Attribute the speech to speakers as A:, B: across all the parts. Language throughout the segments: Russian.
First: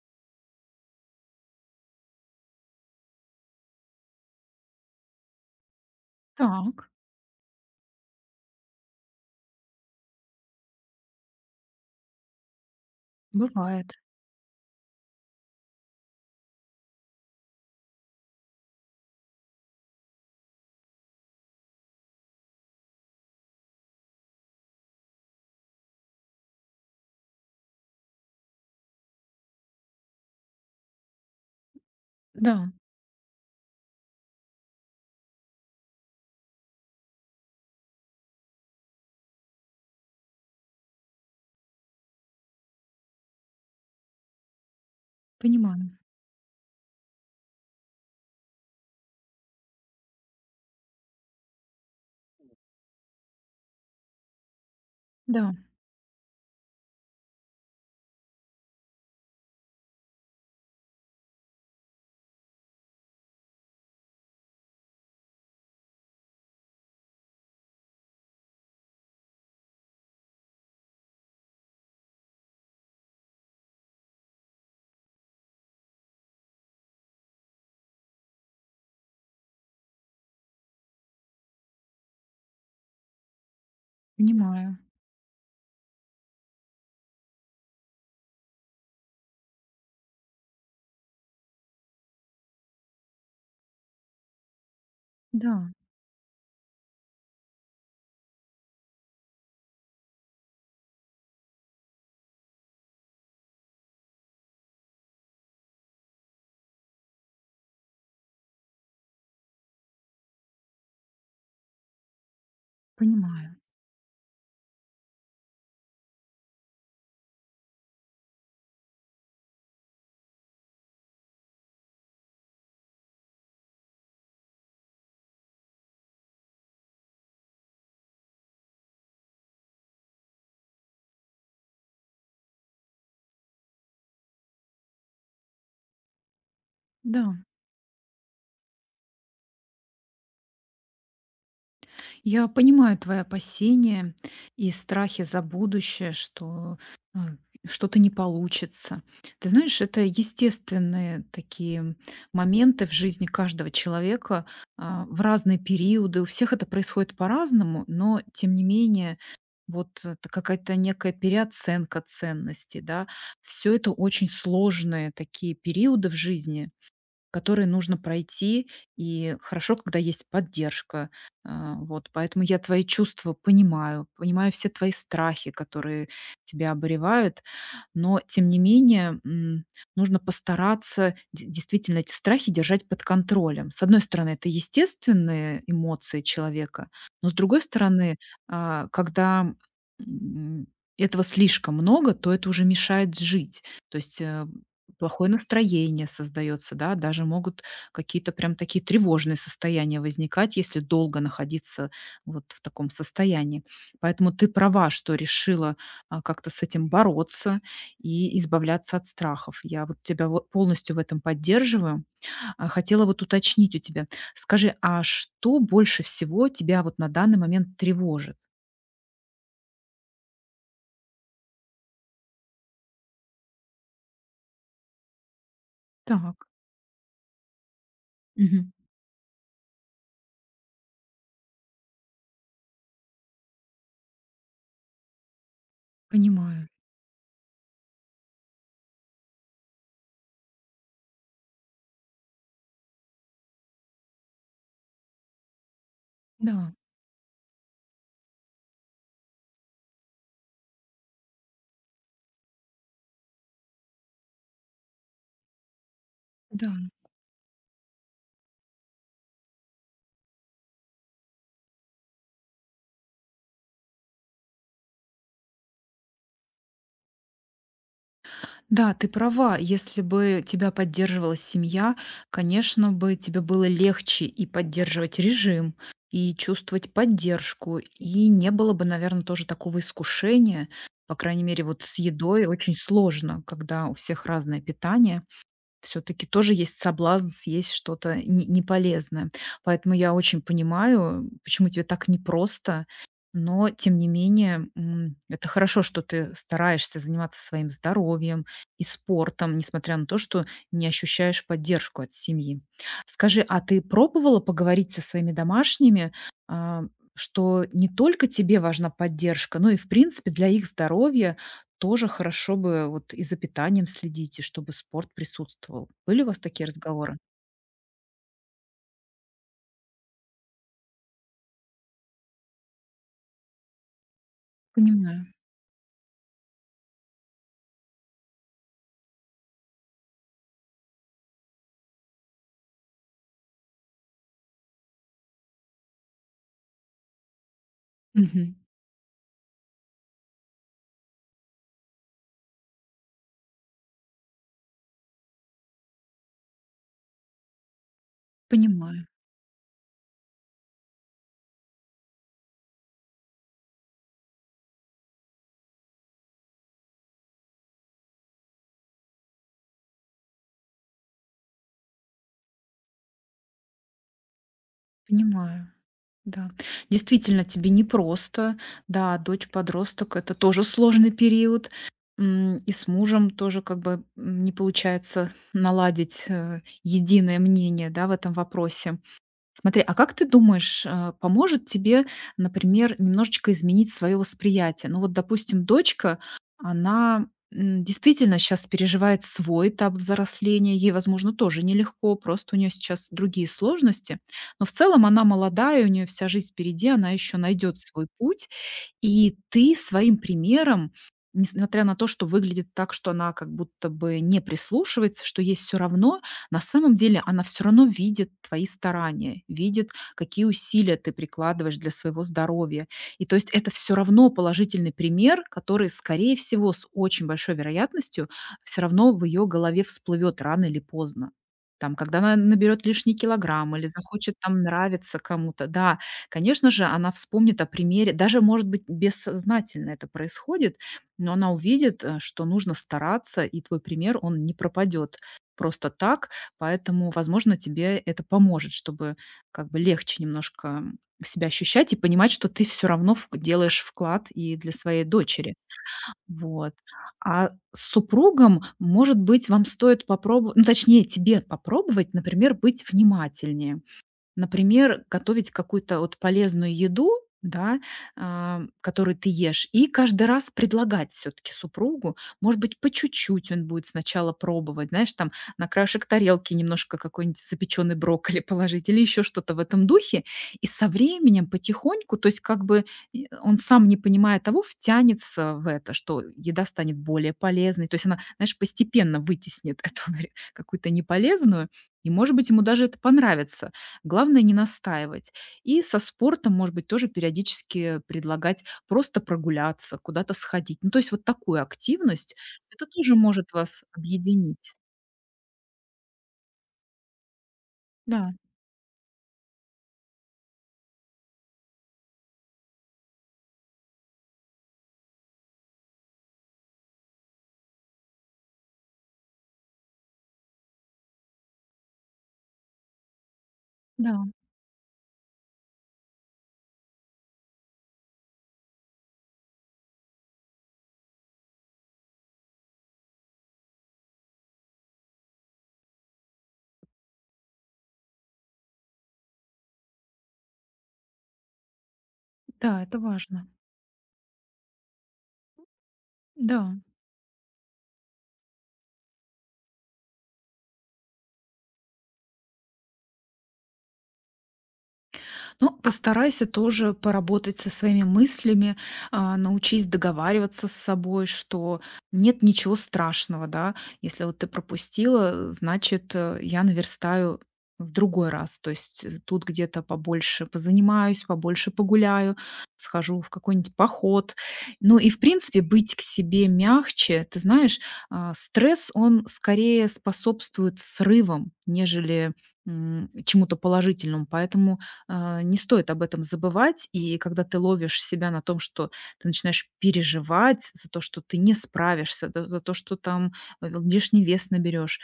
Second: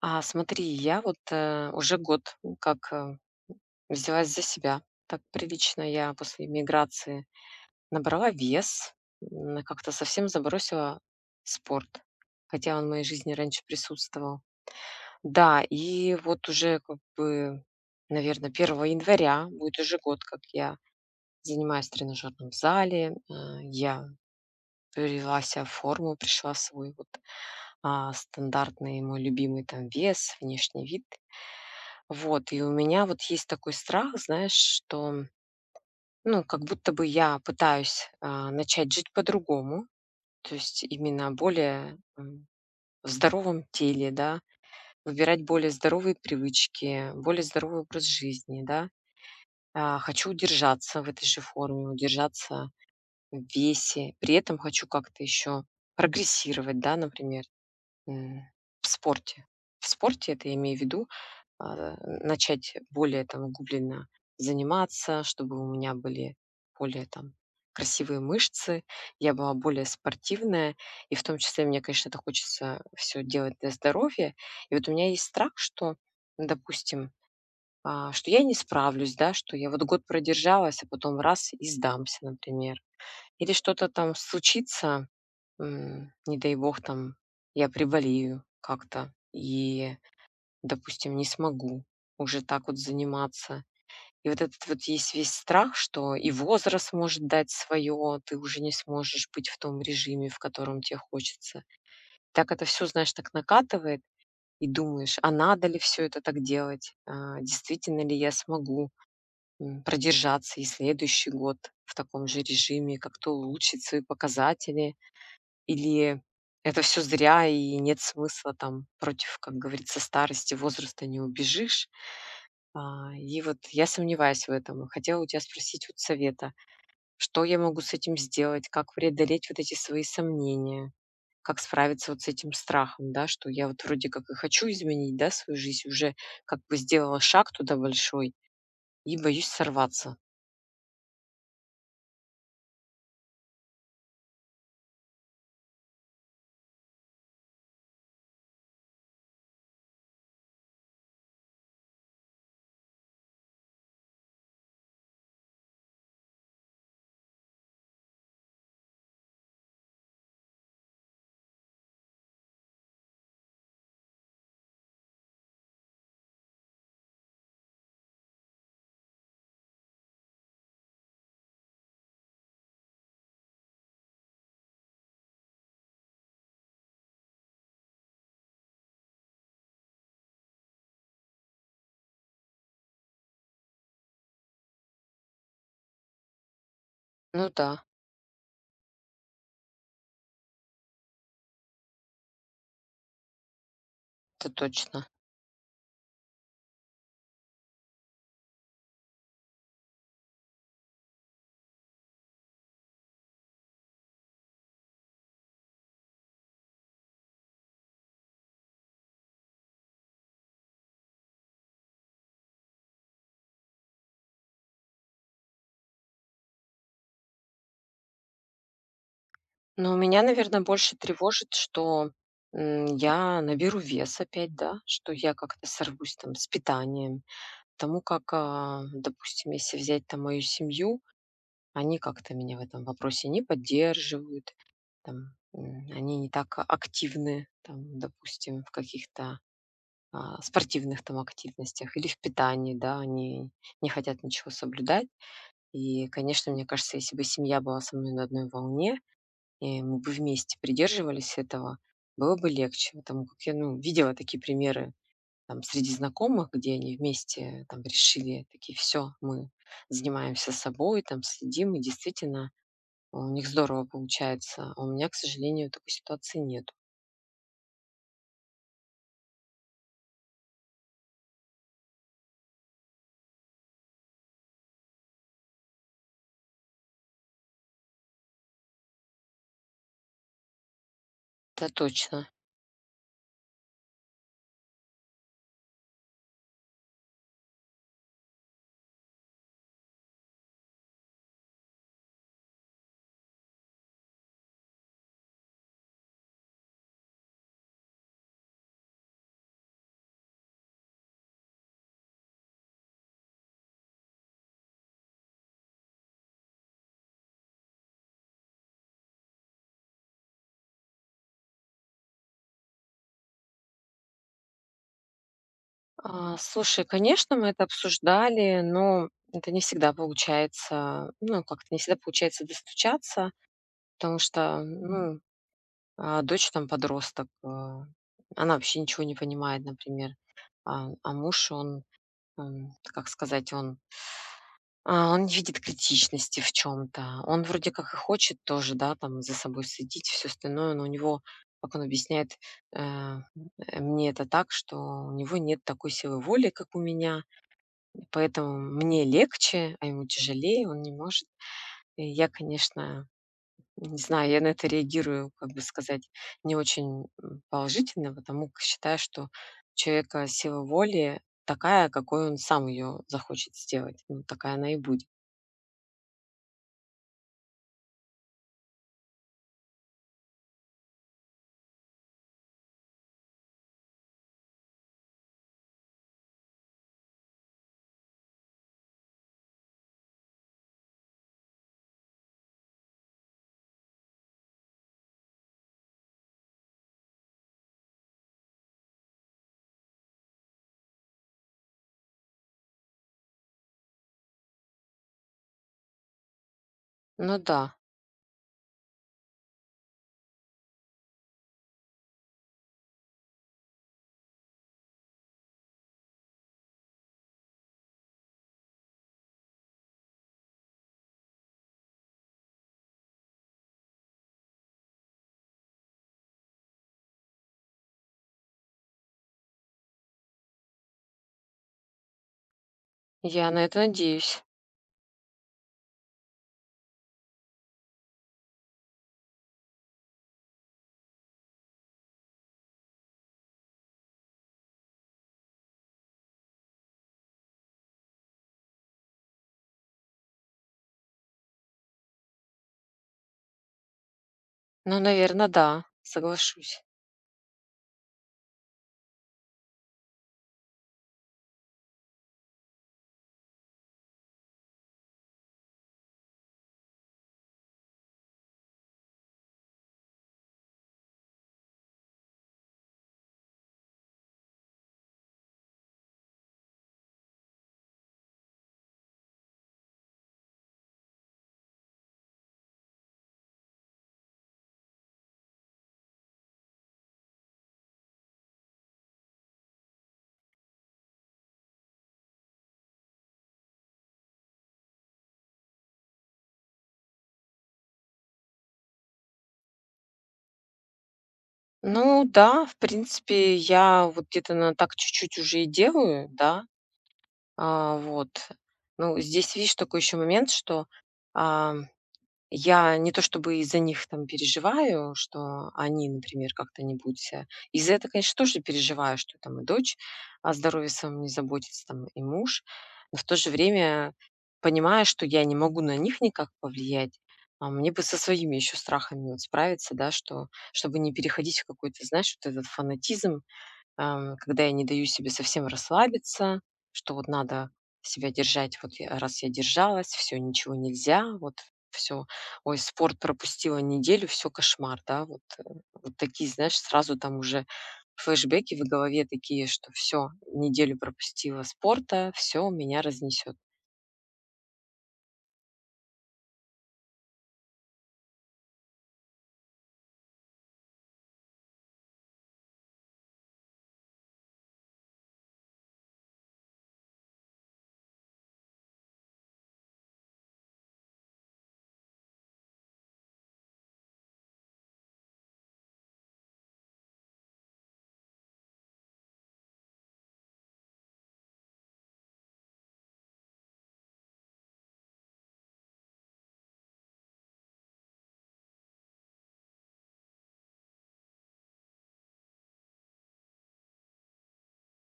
A: Смотри, я вот, уже год, как, взялась за себя. Так прилично я после
B: Так,
A: миграции набрала вес, как-то совсем забросила спорт, хотя он в моей жизни раньше
B: бывает.
A: присутствовал. Да, и вот уже как бы, наверное, первого января будет уже год, как я занимаюсь в тренажерном зале. Я привела себя в форму, пришла в свой вот, стандартный мой любимый там вес, внешний вид. Вот, и у
B: Да,
A: меня вот есть такой страх, знаешь, что, ну, как будто бы я пытаюсь, начать жить по-другому, то есть именно более, в здоровом теле, да, выбирать более
B: понимаю.
A: здоровые привычки, более здоровый образ жизни, да. Хочу удержаться в этой же форме, удержаться в весе, при этом хочу как-то
B: Да,
A: еще прогрессировать, да, например, м, в спорте. В спорте, это я имею в виду, а, начать более там углубленно заниматься, чтобы у меня были более там красивые мышцы, я была более спортивная, и в том числе мне, конечно, это хочется все делать для здоровья. И вот у меня есть страх, что, ну, допустим, что я не справлюсь, да, что я вот год продержалась, а потом раз и сдамся, например. Или что-то там
B: понимаю.
A: случится, не дай бог, там я приболею как-то, и допустим, не смогу уже так вот заниматься. И вот этот вот есть весь
B: Да,
A: страх, что и возраст может дать свое, ты уже не сможешь быть в том режиме, в котором тебе хочется. Так это все, знаешь, так накатывает, и думаешь, а надо ли все это так делать? Действительно ли я смогу продержаться и следующий год в таком же режиме, как-то
B: понимаю.
A: улучшить свои показатели? Или это все зря и нет смысла там против, как говорится, старости, возраста не убежишь? И вот я сомневаюсь в этом. И хотела у тебя спросить вот совета. Что я могу с этим сделать? Как преодолеть вот эти свои сомнения? Как справиться вот с этим страхом, да, что я вот вроде как и хочу изменить, да, свою жизнь, уже как бы сделала
B: Да,
A: шаг туда большой и боюсь сорваться.
B: я понимаю твои опасения и страхи за будущее, что э, что-то не получится. Ты знаешь, это естественные такие моменты в жизни каждого человека, в разные периоды. У всех это происходит по-разному, но тем не менее. Вот, это какая-то некая переоценка ценностей, да. Все это очень сложные такие периоды в жизни, которые нужно пройти, и хорошо, когда есть поддержка. Вот, поэтому я твои чувства понимаю, понимаю все твои страхи, которые тебя обуревают, но тем не менее, нужно постараться де действительно эти страхи держать под контролем. С одной стороны, это естественные эмоции человека, но с
A: Ну
B: другой
A: да,
B: стороны, когда, м, этого слишком много, то это уже мешает жить. То есть,
A: это точно.
B: плохое настроение создается, да, даже могут какие-то прям такие тревожные состояния возникать, если долго находиться вот в таком состоянии. Поэтому ты права, что решила, как-то с этим бороться и избавляться от страхов. Я вот тебя вот полностью в этом поддерживаю. Хотела вот уточнить у тебя. Скажи, а что больше всего тебя вот на данный момент тревожит?
A: Но меня, наверное, больше тревожит, что я наберу вес опять, да, что я как-то сорвусь там с
B: Так.
A: питанием, тому как,
B: Мгм.
A: допустим, если взять там мою семью, они как-то меня в этом вопросе не поддерживают, там, они не так
B: Понимаю.
A: активны, там, допустим, в каких-то спортивных там активностях или в питании, да, они не хотят ничего соблюдать. И, конечно, мне
B: Да,
A: кажется, если бы семья была со мной на одной волне, и мы бы вместе придерживались этого, было бы легче, потому как я, ну, видела такие примеры там среди знакомых, где
B: да.
A: они вместе там решили такие, все, мы занимаемся собой, там следим, и действительно у них здорово получается. А у меня, к сожалению, такой ситуации нет.
B: Да, ты права. Если бы тебя поддерживала семья, конечно бы тебе было легче и поддерживать режим, и чувствовать поддержку, и не было бы, наверное, тоже такого искушения. По крайней мере,
A: Да,
B: вот с
A: точно.
B: едой очень сложно, когда у всех разное питание, все таки тоже есть соблазн съесть что-то не неполезное. Поэтому я очень понимаю, почему тебе так непросто, но тем не менее, это хорошо, что ты стараешься заниматься своим здоровьем и спортом, несмотря на то, что не ощущаешь поддержку от семьи. Скажи, а ты пробовала поговорить со своими домашними, а, что не только тебе важна поддержка, но и в принципе для их здоровья тоже хорошо бы вот и за питанием следить, и чтобы спорт присутствовал. Были у вас такие
A: Слушай,
B: разговоры?
A: конечно, мы это обсуждали, но это не всегда получается, ну, как-то не всегда получается достучаться, потому что, ну,
B: Понимаю.
A: дочь там подросток, она вообще ничего не понимает, например. А муж, он, как сказать, он не видит критичности в чем то. Он вроде как и хочет
B: Мгм.
A: тоже, да, там за собой следить, все остальное, но у него, как он объясняет, э, мне это так, что у него нет такой силы воли, как у меня, поэтому мне
B: Понимаю,
A: легче, а ему тяжелее, он не может. И я, конечно, не знаю, я на это реагирую, как бы сказать, не очень, положительно, потому как считаю, что у человека сила воли такая, какой он сам ее захочет сделать. Ну, такая она и будет.
B: понимаю. Да, действительно, тебе непросто. Да, дочь-подросток — это тоже сложный период. И с мужем тоже как бы, не получается наладить, единое мнение, да, в этом вопросе. Смотри, а как ты думаешь, поможет тебе, например, немножечко изменить свое восприятие? Ну вот, допустим, дочка, она действительно сейчас переживает свой этап взросления, ей, возможно, тоже нелегко, просто у нее сейчас другие сложности, но в целом она молодая, у нее вся жизнь впереди, она еще
A: Ну да.
B: найдет свой путь, и ты своим примером, несмотря на то, что выглядит так, что она как будто бы не прислушивается, что есть все равно, на самом деле она все равно видит твои старания, видит, какие усилия ты прикладываешь для своего здоровья. И то есть это все равно положительный пример, который, скорее всего, с очень большой вероятностью все равно в ее голове всплывет рано или поздно. Там, когда она наберет лишний
A: Я на
B: килограмм
A: это
B: или захочет
A: надеюсь.
B: там нравиться кому-то, да. Конечно же, она вспомнит о примере, даже, может быть, бессознательно это происходит, но она увидит, что нужно стараться, и твой пример, он не пропадет просто так. Поэтому, возможно, тебе это поможет, чтобы как бы легче немножко себя ощущать и понимать, что ты все равно делаешь вклад и для
A: Ну,
B: своей
A: наверное,
B: дочери.
A: да,
B: Вот.
A: соглашусь.
B: А с супругом, может быть, вам стоит попробовать, ну, точнее, тебе попробовать, например, быть внимательнее. Например, готовить какую-то вот полезную еду, да, которую ты ешь, и каждый раз предлагать все таки супругу. Может быть, по чуть-чуть он будет сначала пробовать, знаешь, там на краешек тарелки немножко какой-нибудь запеченный брокколи положить или еще что-то в этом духе. И со временем потихоньку, то есть как бы и он сам, не понимая того, втянется в это, что еда станет более полезной. То есть она, знаешь, постепенно вытеснит эту какую-то неполезную, и, может быть, ему даже это понравится. Главное не настаивать. И со спортом, может быть, тоже периодически предлагать просто прогуляться, куда-то сходить. Ну, то есть вот такую
A: Ну
B: активность,
A: да, в
B: это тоже может
A: принципе,
B: вас
A: я вот где-то на
B: объединить.
A: так чуть-чуть уже и делаю, да. Вот.
B: Да,
A: Ну, здесь, видишь, такой еще момент, что, а, я не то чтобы из-за них там переживаю, что они, например, как-то не будут ся из-за этого, конечно, тоже переживаю, что там и дочь о здоровье своём не заботится, там и муж. Но в то же время
B: да,
A: понимаю, что я не могу на них никак повлиять. А мне бы со своими еще страхами вот справиться, да, что чтобы не переходить в какой-то, знаешь, вот этот фанатизм, когда я не даю себе совсем расслабиться, что вот надо себя держать. Вот я, раз я держалась, все, ничего нельзя, вот все, ой,
B: да, это
A: спорт
B: важно.
A: пропустила неделю, все кошмар, да, вот, вот такие, знаешь,
B: Да.
A: сразу там уже флешбеки в голове такие, что все, неделю пропустила спорта, все меня разнесет.
B: Ну, постарайся тоже поработать со своими мыслями, научись договариваться с собой, что нет ничего страшного, да. Если вот ты пропустила, значит, я наверстаю в другой раз. То есть тут где-то побольше позанимаюсь, побольше погуляю, схожу в какой-нибудь поход. Ну и, в принципе, быть к себе мягче. Ты знаешь, стресс, он скорее способствует срывам, нежели чему-то положительному. Поэтому, не стоит об этом забывать. И когда ты ловишь себя на том, что ты начинаешь переживать за то, что ты не справишься, да, за то, что там лишний вес наберешь,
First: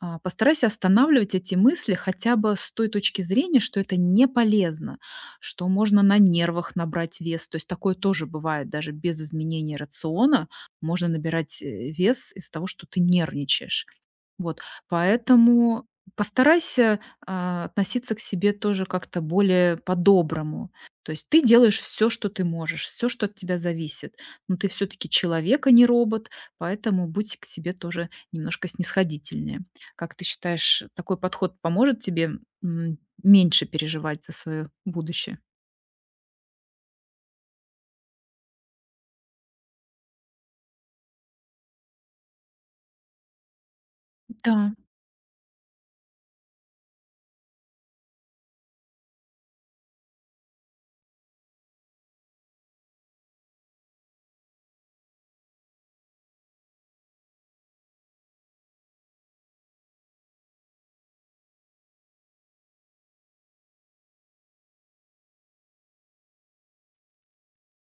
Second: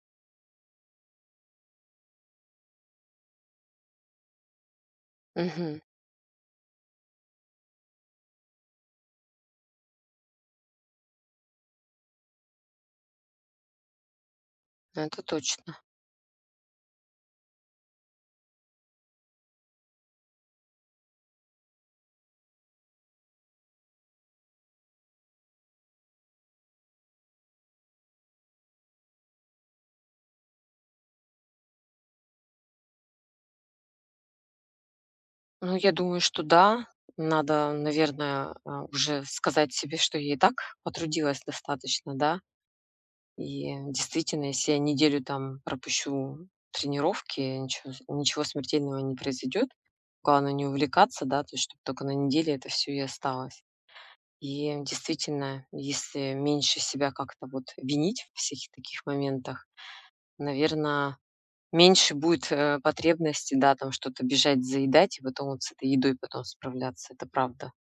B: постарайся останавливать эти мысли хотя бы с той точки зрения, что это не полезно, что
A: Мгм.
B: можно на нервах набрать вес. То есть такое тоже бывает даже без изменения рациона. Можно набирать вес из-за того, что ты нервничаешь. Вот,
A: Это точно.
B: поэтому постарайся, относиться к себе тоже как-то более по-доброму. То есть ты делаешь все, что ты можешь, все, что от тебя зависит, но ты все таки человек, а не робот, поэтому будь к себе тоже немножко снисходительнее. Как ты считаешь, такой подход поможет тебе, м, меньше переживать за свое будущее?
A: Ну, я думаю, что да, надо, наверное, уже сказать себе, что я и так потрудилась достаточно, да, и действительно, если
B: Да.
A: я неделю там пропущу тренировки, ничего смертельного не произойдет. Главное не увлекаться, да, то есть чтобы только на неделе это все и осталось. И действительно, если меньше себя как-то вот винить в всяких таких моментах, наверное, меньше будет потребности, да, там что-то бежать, заедать и потом вот с этой едой потом справляться. Это правда.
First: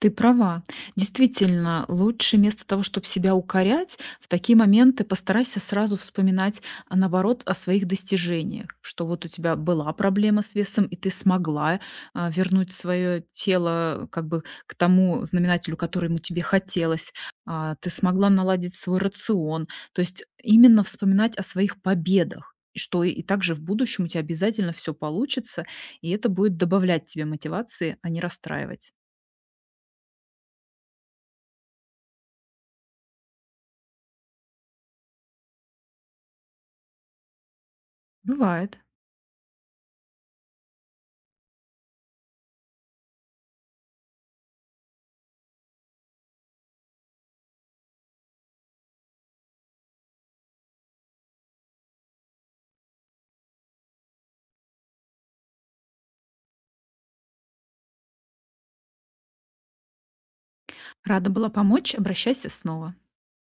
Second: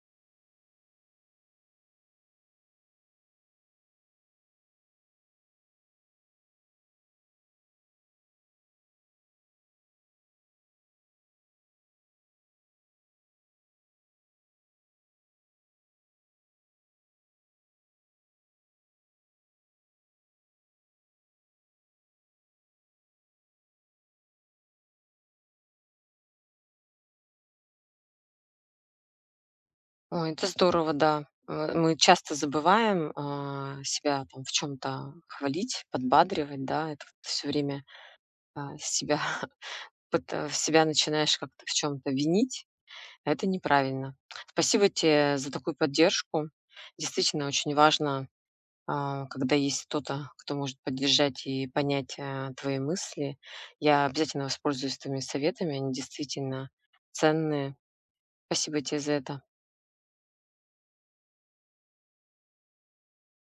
B: Ты права. Действительно, лучше вместо того, чтобы себя укорять, в такие моменты постарайся сразу вспоминать, наоборот, о своих достижениях, что вот у тебя была проблема с весом, и ты смогла вернуть свое тело как бы к тому знаменателю, который ему тебе хотелось, ты смогла наладить свой рацион. То есть именно вспоминать о своих победах и что и также в будущем у тебя обязательно все получится, и это будет добавлять тебе мотивации, а не расстраивать.
A: Ой, это здорово, да. Мы часто забываем, себя там в чем то хвалить, подбадривать, да. Это все время,
B: Бывает.
A: себя пыта себя начинаешь как-то в чем то винить. Это неправильно. Спасибо тебе за такую поддержку. Действительно, очень важно, когда есть кто-то, кто может поддержать и понять, твои мысли. Я обязательно воспользуюсь твоими советами, они действительно ценные. Спасибо тебе за это.
B: Рада была помочь, обращайся снова.